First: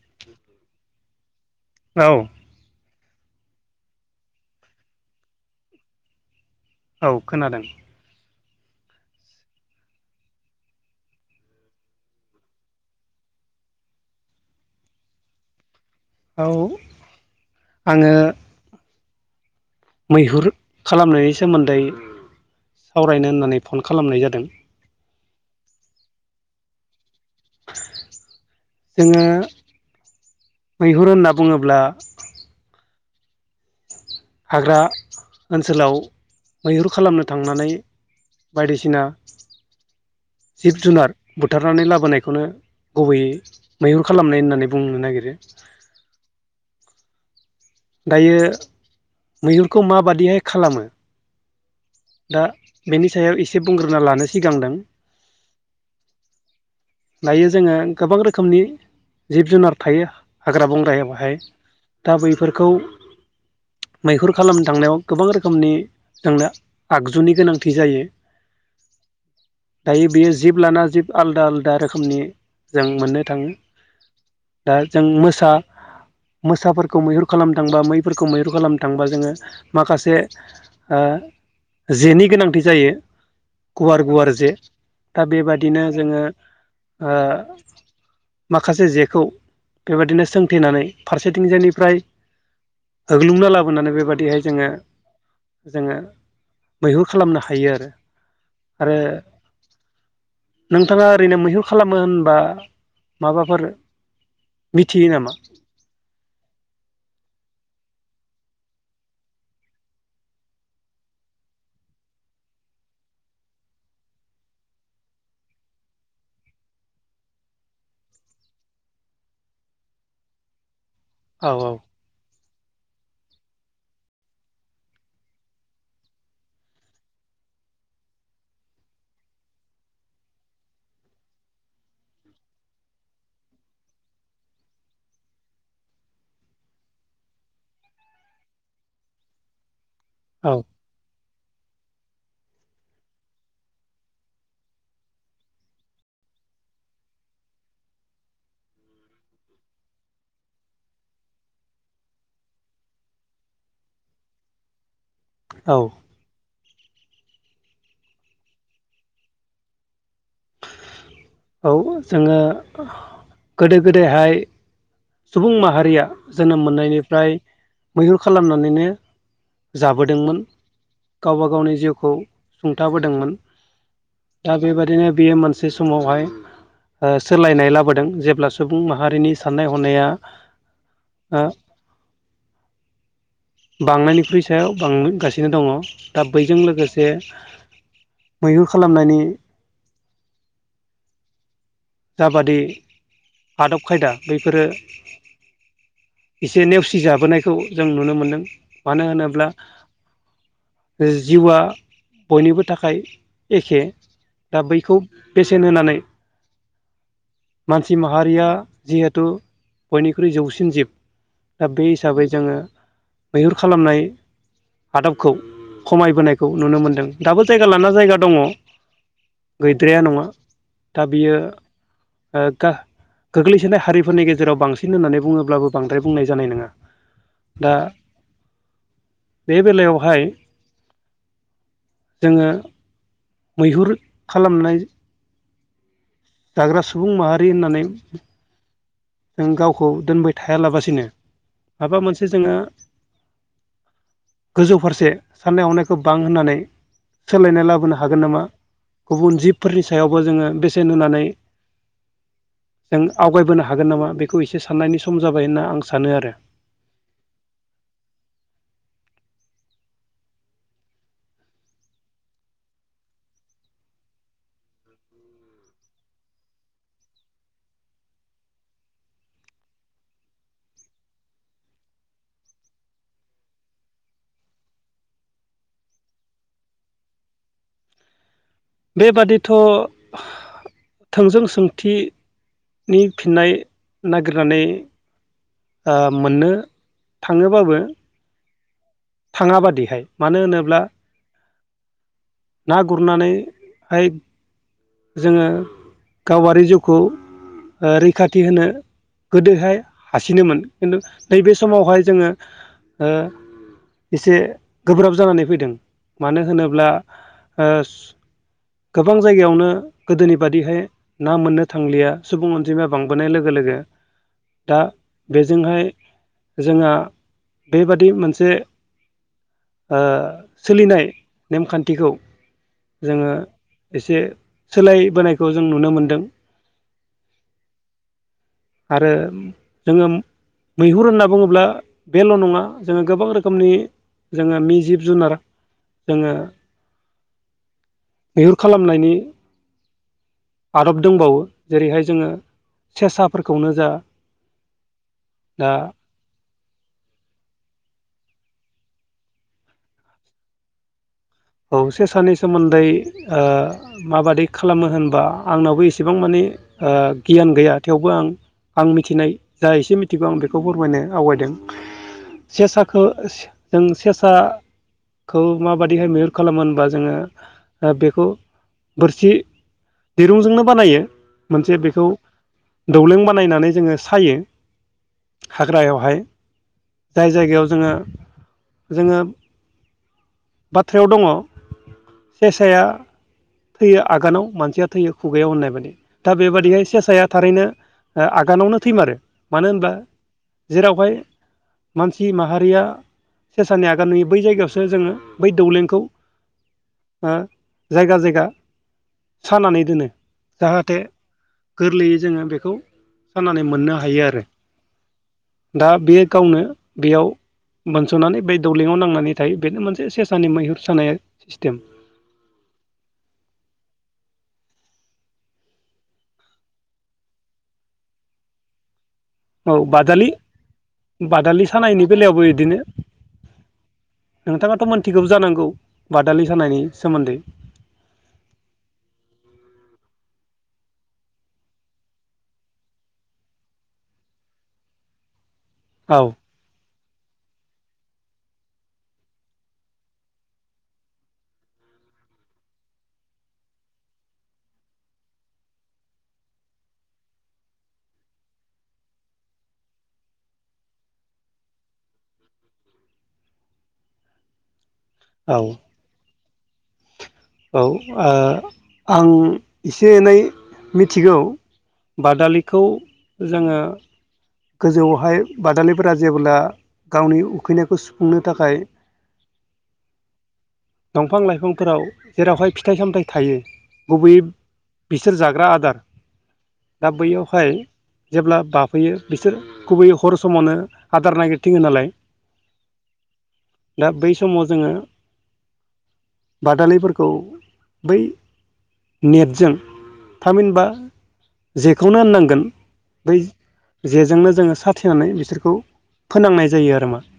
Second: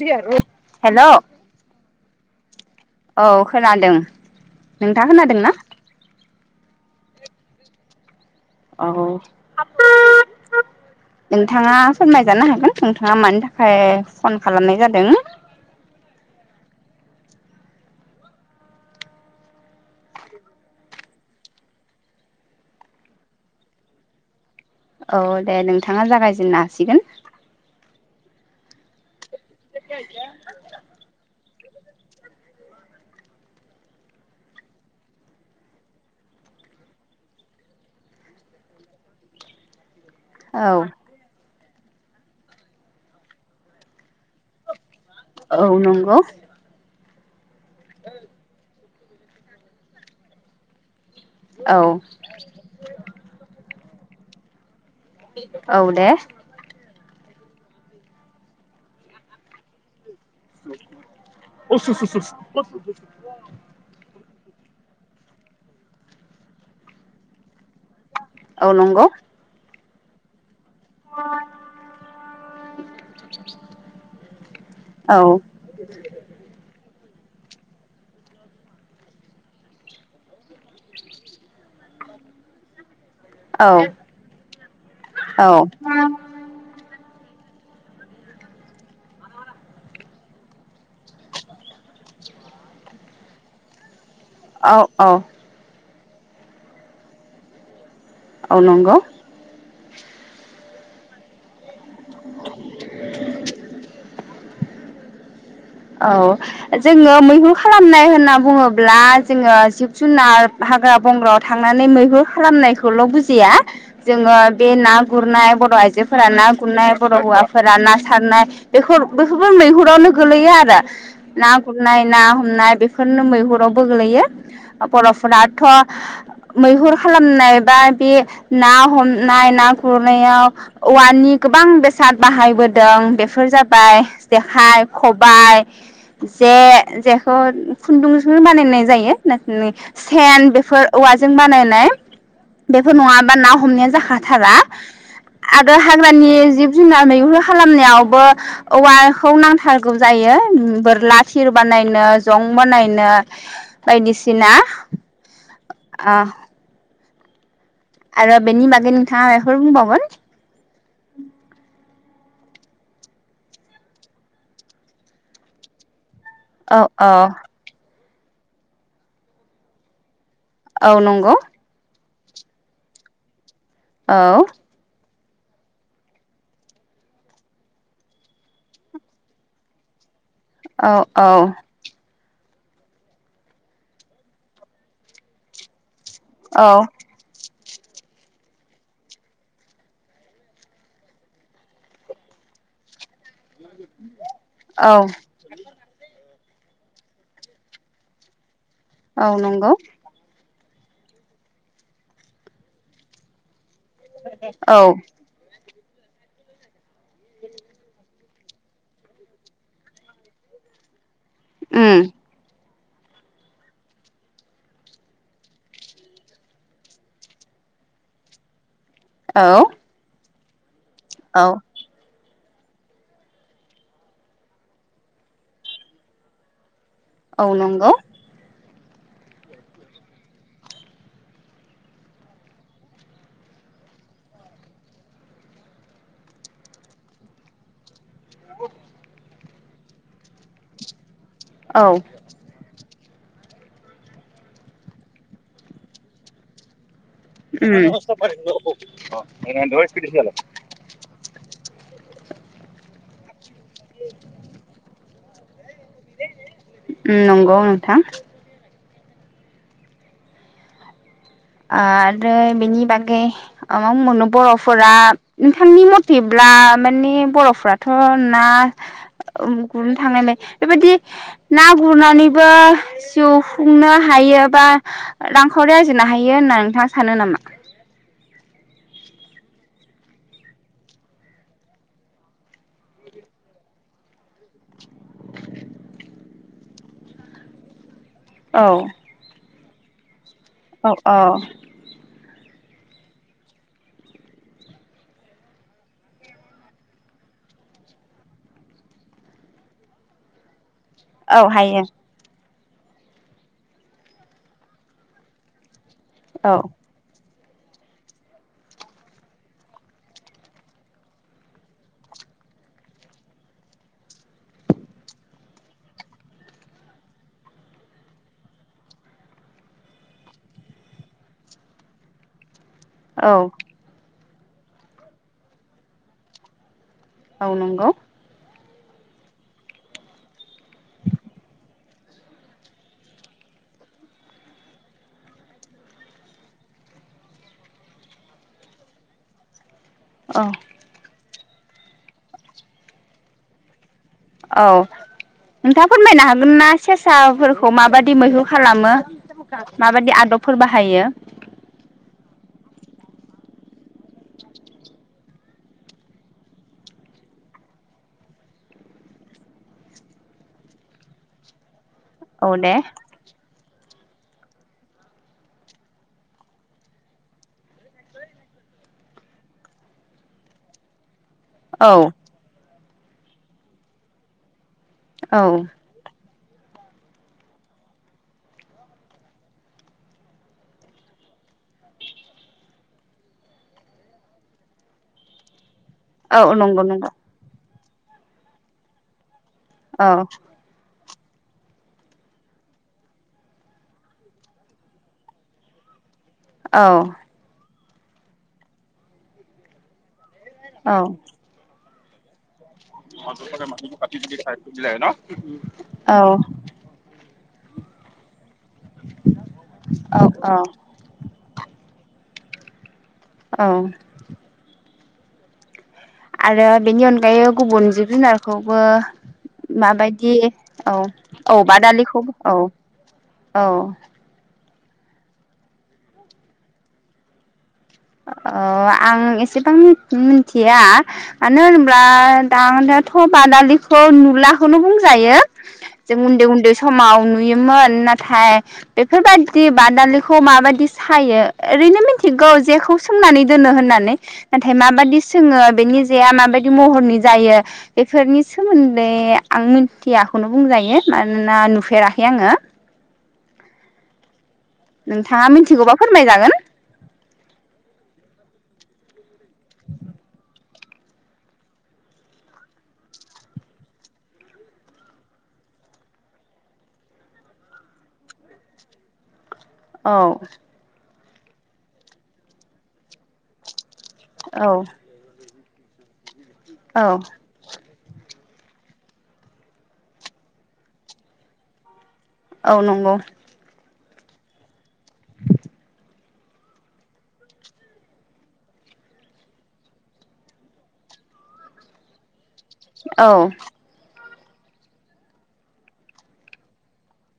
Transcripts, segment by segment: हेल' औ औ खोनादों नोंथाङ खोनादोंना? औ खोनादों। औ [inaudible] नोंथाङा फोरमायजानो हागोन नोंथाङा मानि थाखाय फन खालामनाय जादों। औ आङो। मैहुर खालामनायनि सोमोन्दै सावरायनो होननानै फन खालामनाय जादों। औ दे नोंथाङा जागायजेननो हासिगोन। जोङो। [unintelligible] ब्ला। हाग्रा ओनसोलाव मैहुर खालामनो थांनानै बायदिसिना औ जिब जुनार बुथ थारनानै लाबोनायखौनो गुबैयै मैहुर खालामनाय होननानै बुंनो नागिरो। औ नंगौ दायो। मैहुरखौ माबादिहाय खालामो? औ दा बेनि सायाव एसे बुंग्रोना लानोस तिगांदों। औ दे। दायो जोङो गोबां रोखोमनि जिब जुनार थायो। हाग्रा बंग्रायाहाय दा बैफोरखौ मैहुर । खालामनो थांनायाव गोबां रोखोमनि जोंनो आगजुनि गोनां औ नंगौ। दायो बेयो जिब लाना जिब आलदा आलदा रो नि जों मोननो थाङो दा जों औ मोसा मोसाफोर खौ मैहुर खालामनो थांबा मैफोरखौ मैहुर खालामनो थांबा जोङो माखासे ओ जेनि गोनांथि जायो। औ गुवार गुवार जे दा औ बेबादिनो जोङो। हो माखासे जेखौ बेबादिनो सोंथेनानै फारसेथिंजायनिफ्राय होग्लुंना लाबोनानै बेबादि दिहाय जोङो औ औ जोङो। मैहुर खालामनो हायो आरो। औ नंगौ। आरो नोंथाङा ओरैनो मैहुर खालामो होनबा माबाफोर। मिथियो नामा? औ जोङो मैहुर खालामनाय होनना बुङोब्ला जोङो जिब जुनार हाग्रा बंग्रायाव थांनानै मैहुर खालामनायखौल' बुजिया जोङो बे ना गुरनाय बर' आयजोफोरा ना गुरनाय बर' हुआफोरा ना सारनाय बेफोरबो मैहुर आवनो गोलैयो आरो [unintelligible] औ ना औ गुरनाय ना हमनाय बेफोरनो मैहुरावबो गोलैयो बरफोराथ मैहुर खालामनाय बा बे ना हमनाय ना गुरनायाव औवानि गोबां बेसाद बाहायबोदों बेफोर जाबाय जेखाइ खबायाइ जे जेखौ खुन्दुंजों बानायनाय जायो नों सेन औ बेफोर औवाजों बानायनाय बेफोर नङाबा ना हमनाया जाखाथारा आरो हाग्रानि जिब जुनार मैहुर खालामनायावबो औवाखौ नांथारगौ जायो बोरला थिर बानायनो जं बानायनो बायदिसिना औ आ आरो बेनि बागै नोंथाङा माबाफोर बुंबावगोन? औ जोङो गोदो गोदायहाय सुबुं माहारिया जोनोम औ मोननायनिफ्राय मैहुर खालामनानैनो जाबोदोंमोन औ नंगौ गावबा गावनि जिउखौ सुंथाबोदोंमोन औ दा बेबायदिनो बेयो मोनसे समावहाय ओ सोलायनाय लाबोदों जेब्ला सुबुं माहारिनि साननाय हनाया औ औ ओ बांनायनिख्रुइ सायाव बांगासिनो दङ दा बैजों औ लोगोसे मैहुर खालामनायनि [inaudible] जाबादि आदब खायदा बैफोरो औ एसे नेवसि जाबोनायखौ जों नुनो मोनदों मानो औ होनोब्ला नंगौ जिउआ बयनिबो थाखाय एखे दा औ बैखौ बेसेन होनानै मानसि माहारिया जिहेथु बयनिख्रुइ जौसिन जिब दा बे उम हिसाबै जोङो मैहुर खालामनाय आदबखौ खमायबोनायखौ नुनो मोनदों दाबो जायगा लाना जायगा दङ औ गैद्राया नङा दा बियो औ ओ गा गोग्लैसोनाय हारिफोरनि गेजेराव बांसिन होननानै बुङोब्लाबो बांद्राय बुंनाय जानाय नङा औ दा नंगौ बे बेलायावहाय [inaudible] जोङो मैहुर खालामनाय जाग्रा सुबुं माहारि होन्नानै [inaudible] जों गावखौ दोनबाय थाया लाबसिनो माबा औ मोनसे जोंङो गोजौ फारसे सान्नाय हनायखौ बां होन्नानै सोलायनाय लाबोनो उम हागोन नामा गुबुन जिबफोरनि सायावबो जोङो बेसेन होनानै जों आवगायबोनो हा गोन नामा बेखौ एसे साननायनि सम सम जाबायना आं सानो आरो उम नंगौ नोंथां। आरो बेनि बागै [unintelligible] बर'फोरा नोंथांनि मथेब्ला माने बर'फोराथ' ना गुरनो थांनायलाय बेबायाददि ना गुरनानैबो जिउ खुंनो हायो बा रांखावरि आरजिनो हाय हायो होना नोंथाङा सानो नामा? बेबादिथ' थोंजों सोंथिनि फिननाय नागिरनानै ओ मोन्नो थाङोबाबो औ थाङा बादिहाय मानो होनोब्ला औ औ ना गुरनानै हाय जोङो गावारि जिउखौ ओ रैखाथि होनो गोदोहाय हासिनोमोन। खिन्थु औ नैबे हायो समावहाय जोङो ओ एसे गोब्राब जानानै फैदों। मानो औ होनोब्ला ओ गोबां जायगायावनो गोदोनि बादिहाय ना मोन्नो थांलिया सुबुं अनजिमाया बांबोनाय लोगो लोगो दा बेजोंहाय जोंहा बेबादि मोनसे ओ सोलिनाय नेमखान्थिखौ जोङो औ एसे सोलायबोनायखौ जों नुनो मोनदों। औ नंगौ। आरो जोङो मैहुर होन्ना बुङोब्ला बेल' नङा जोङो गोबां रोखोमनि जोङो मि जिब जुनार जोङो मैहुर खालामनायनि औ आदब दंबावो जेरैहाय जोङो सेसाफोरखौनो जा औ दा नोंथाङा फोरमायनो हागोन ना? सेसाफोरखौ माबादि मैहुर खालामो माबादि आदबफोर बाहायो? औ सेसानि सोमोन्दै ओ माबादि खालामो होनबा आंनावबो एसेबां मानि ओ गियान गैया थेवबो आं आं मिथिनाय जा एसे मिथिगौ आं बेखौ फोरमायनो आवगायदों औ दे सेेसाखो जों सेसाखो माबादिहाय मैहुर खालामो होनबा जोङो ओ बेखौ बोरसि दिरुंजोंनो बानायो मोनसे औ बेखौ दौलें बानायनानै जोङो सायो। औ हाग्रायावहाय जाय जायगायाव जोङो जोङो बाथ थ्रायाव दङ सेसाया थैयो आगानाव मानसिया थैयो खुगायाव होननाय बायदि दा औ नंगौ बेबादिहाय नंगौ सेसाया थारैनो ओ आगानावनो थैमारो। मानो होनबा औ जेरावहाय मानसि माहारिया सेसानि आगान नुयो बै जायगायावसो जोङो बै दौलेंखौ औ ओ जायगा जायगा सानानै दोनो औ जाहाथे गोरलैयै जोङो बेखौ सानानै मोननो हायो आरो औ बानस'नानै बै दौलेङाव नांनानै थायो बेनो मोनसे सेसानि औ मैहुर सानाय सिस्टेम। औ आरो बेनि अनगायै गुबुन जिब जुनारखौबो औ बादालि माबायदि औ औ बादालि सानायनि बादालिखौबो बेलायावबो औ बिदिनो औ नोंथाङाथ मोनथिगौ जानांगौ बादालि सानायनि सोमोन्दै अ आं एसेबां मिथिया मानो होनब्ला दानाथ बादालिखौ नुलाखौनो बुंजायो औ जों उन्दै उन्दै समाव नुयोमोन नाथाय बेफोरबायदि बादालिखौ माबायदि सायो ओरैनो मिथिगौ जेखौ सोंनानै दोनो होननानै नाथाय माबादि सोङो बेनि जेआ माबायदि महरनि जायो बेफोरनि सोमोन्दै आं मिथियाखौनो बुंजायो मानोना नुफेराखै आङो। नोंथाङा औ मिथिगौबा फोरमायजागोन। औ आं एसे एनै मिथिगौ बादालिखौ जोङो गोजौआवहाय बादालिफोरा जेब्ला गावनि उखैनायखौ सुफुंनो थाखाय औ दंफां लाइफांफोराव जेरावहाय फिथाइ सामथाइ थायो गुबैयै औ बिसोर जाग्रा आ दार औ दा बैयावहाय जेब्ला बाफैयो। बिसोर गुबैयै हर समावनो आदार नागिरथिङो नालाय। औ नंगौ। दा बै समाव जोङो। । [inaudible] बादालिफोरखौ बै नेटजों थामहिनबा जेखौनो होननांगोन। औ। बै जेजोंनो जोङो साथेनानै बिसोरखौ फोनांनाय जायो आरो माने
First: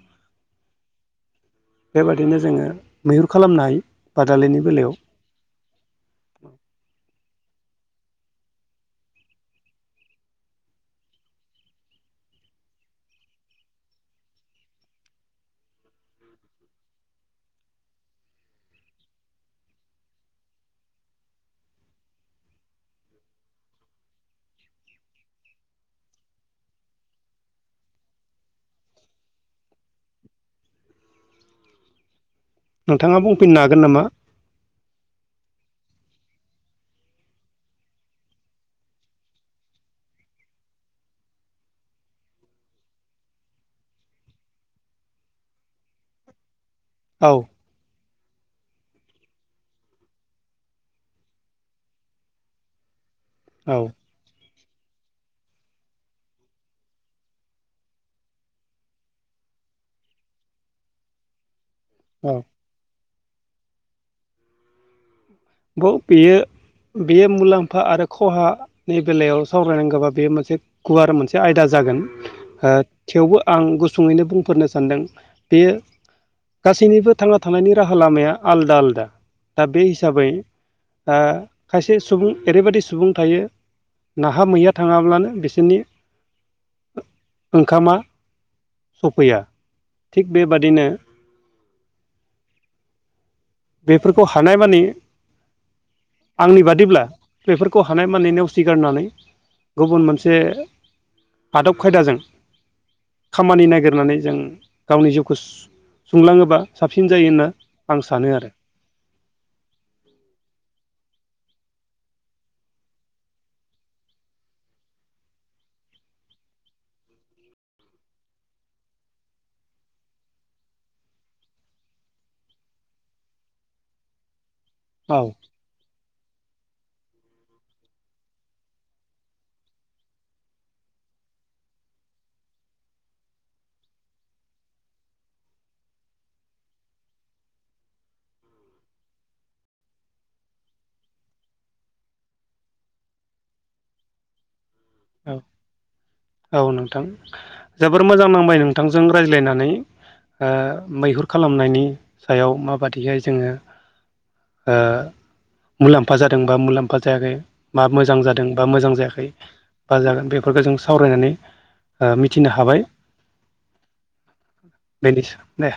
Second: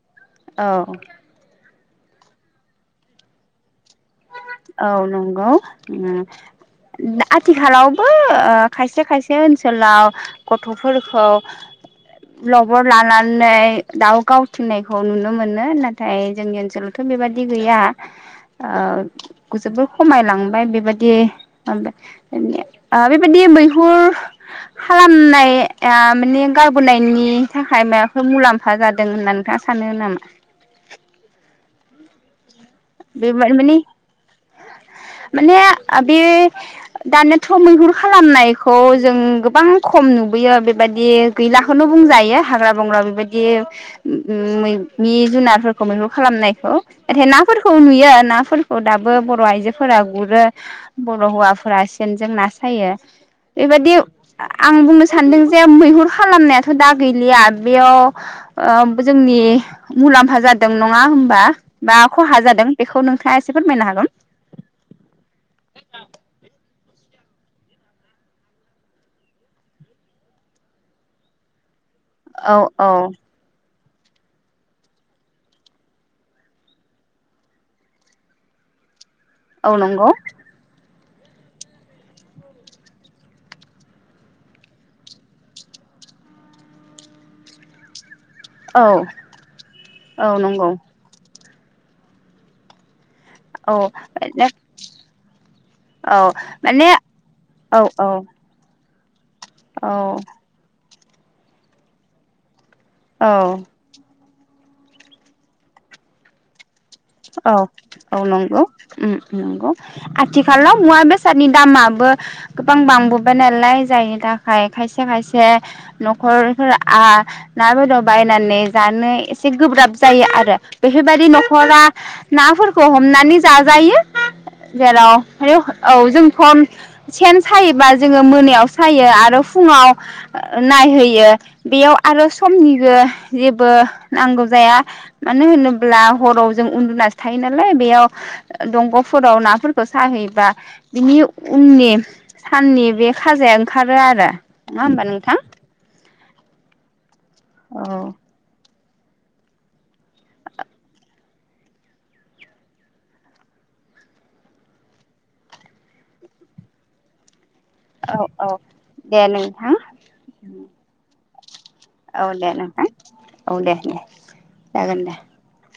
औ। बेबादिनो जोङो मैहुर खालामनोहायो। औ नंगौ [unintelligible] आथिखालावबो खायसे खायसे ओनसोलाव गथ'फोरखौ लबर लानानै दाउ गावथिंनायखौ नुनो मोनो नाथाय जोंनि ओनसोलावथ' बेबादि गैया ओ।। जोबोर खमायलांबाय बेबायदि बेबायदि मैहुर खालामनाय माने गारबोनायनि थाखाय माबाफोर मुलाम्फा जादों होनना नोंथाङा सानो नामा। नोंथाङा बे बुंफिननो माने हागोन नामा। माने बे दानियाथ' मैहुर खालामनायखौ जों गोबां खम नुबोयो बेबायदि गैलाखौनो बुंजायो हाग्रा बंग्रा बेबायदि मैनि जुनारफोरखौ मैहुर खालामनायखौ। औ। सुयो नाफोरखौ दाबो बर' आइजोफोरा गुरो बर' हौवाफोरा सेनजों ना सायो। औ बेबायदि। आं बुंनो सानदों जे मैहुर खालामनायाथ' दा गैलिया बेयाव जोंनि मुलाम्फा जादों नङा हबा। औ खहा जादों बेखौ नों। नोंथांडा एसे फोरमायनो हागोन। ब' बेयो बेयो मुलाम्फा आरो खहानि बेलायाव सावरायनांगौबा बेयो मोनसे गुवार मोनसे आयदा जागोन। औ ओ औ थेवबो आं । गुसुङैनो बुंफोरनो सानदों बे गासैनिबो थांना थानायनि राहा लामाया आलादा आलदा। दा औ बे नंगौ हिसाबै ओ खायसे सुबुं ओरैबायदि सुबुं थायो नाहा मैया थाङाब्लानो बिसोरनि ओंखामा औ सफैया औ थिग नंगौ बेबादिनो औ बेफोरखौ माने हानाय माने औ आंनि माने बादिब्ला औ बेफोरखौ हानाय माने नेवसिगारनानै गुबुन औ मोनसे आदब खायदाजों औ खामानि नागिरनानै जों गावनि जिउखौ सुंलाङोबा साबसिन जायो होन्ना औ आं औ सानो आरो‌ नंगौ उम नंगौ आथिखााल मुवा बे बेसादनि दामाबो गोबां बांबोबाय नालाय जायनि थाखाय खायसे खायसे न'खरफोरा आ ना बेदर बायनानै जानो एसे गोब्राब जायो आरो बेफोरबायदि न'खरा नाफोरखौ हमनानै जाजायो। जेराव औ ह औ जों सम सेन सायोबा जोङो मोनायाव सायो आरो फुङाव नायहोयो बेयाव आरो समनिबो जेबो नांगौ जाया मानो होनोब्ला हराव जों उन्दुनासो थायो नालाय बेयाव दंग'फोराव नाफोरखौ साहैबा बिनि उननि साननि बे खाजाया ओंखारो आरो नङा होमबा नोथां। औ नोंथां। जोबोर मोजां नांबाय नों थांजों रायज्लायनानै मैहुर खालामनायनि सायाव माबादिहाय जोङो ओ मुलाम्फा जादोंबा मुलाम्फा जायाखै मा औ मोजां जादों औ बा मोजां जायाखै दे नोंथां बा जागोन बेफोरखौ जों सावरायनानै ओ औ दे मिथिनो हाबाय नोंथां औ दे दे जागोन दे। बेनि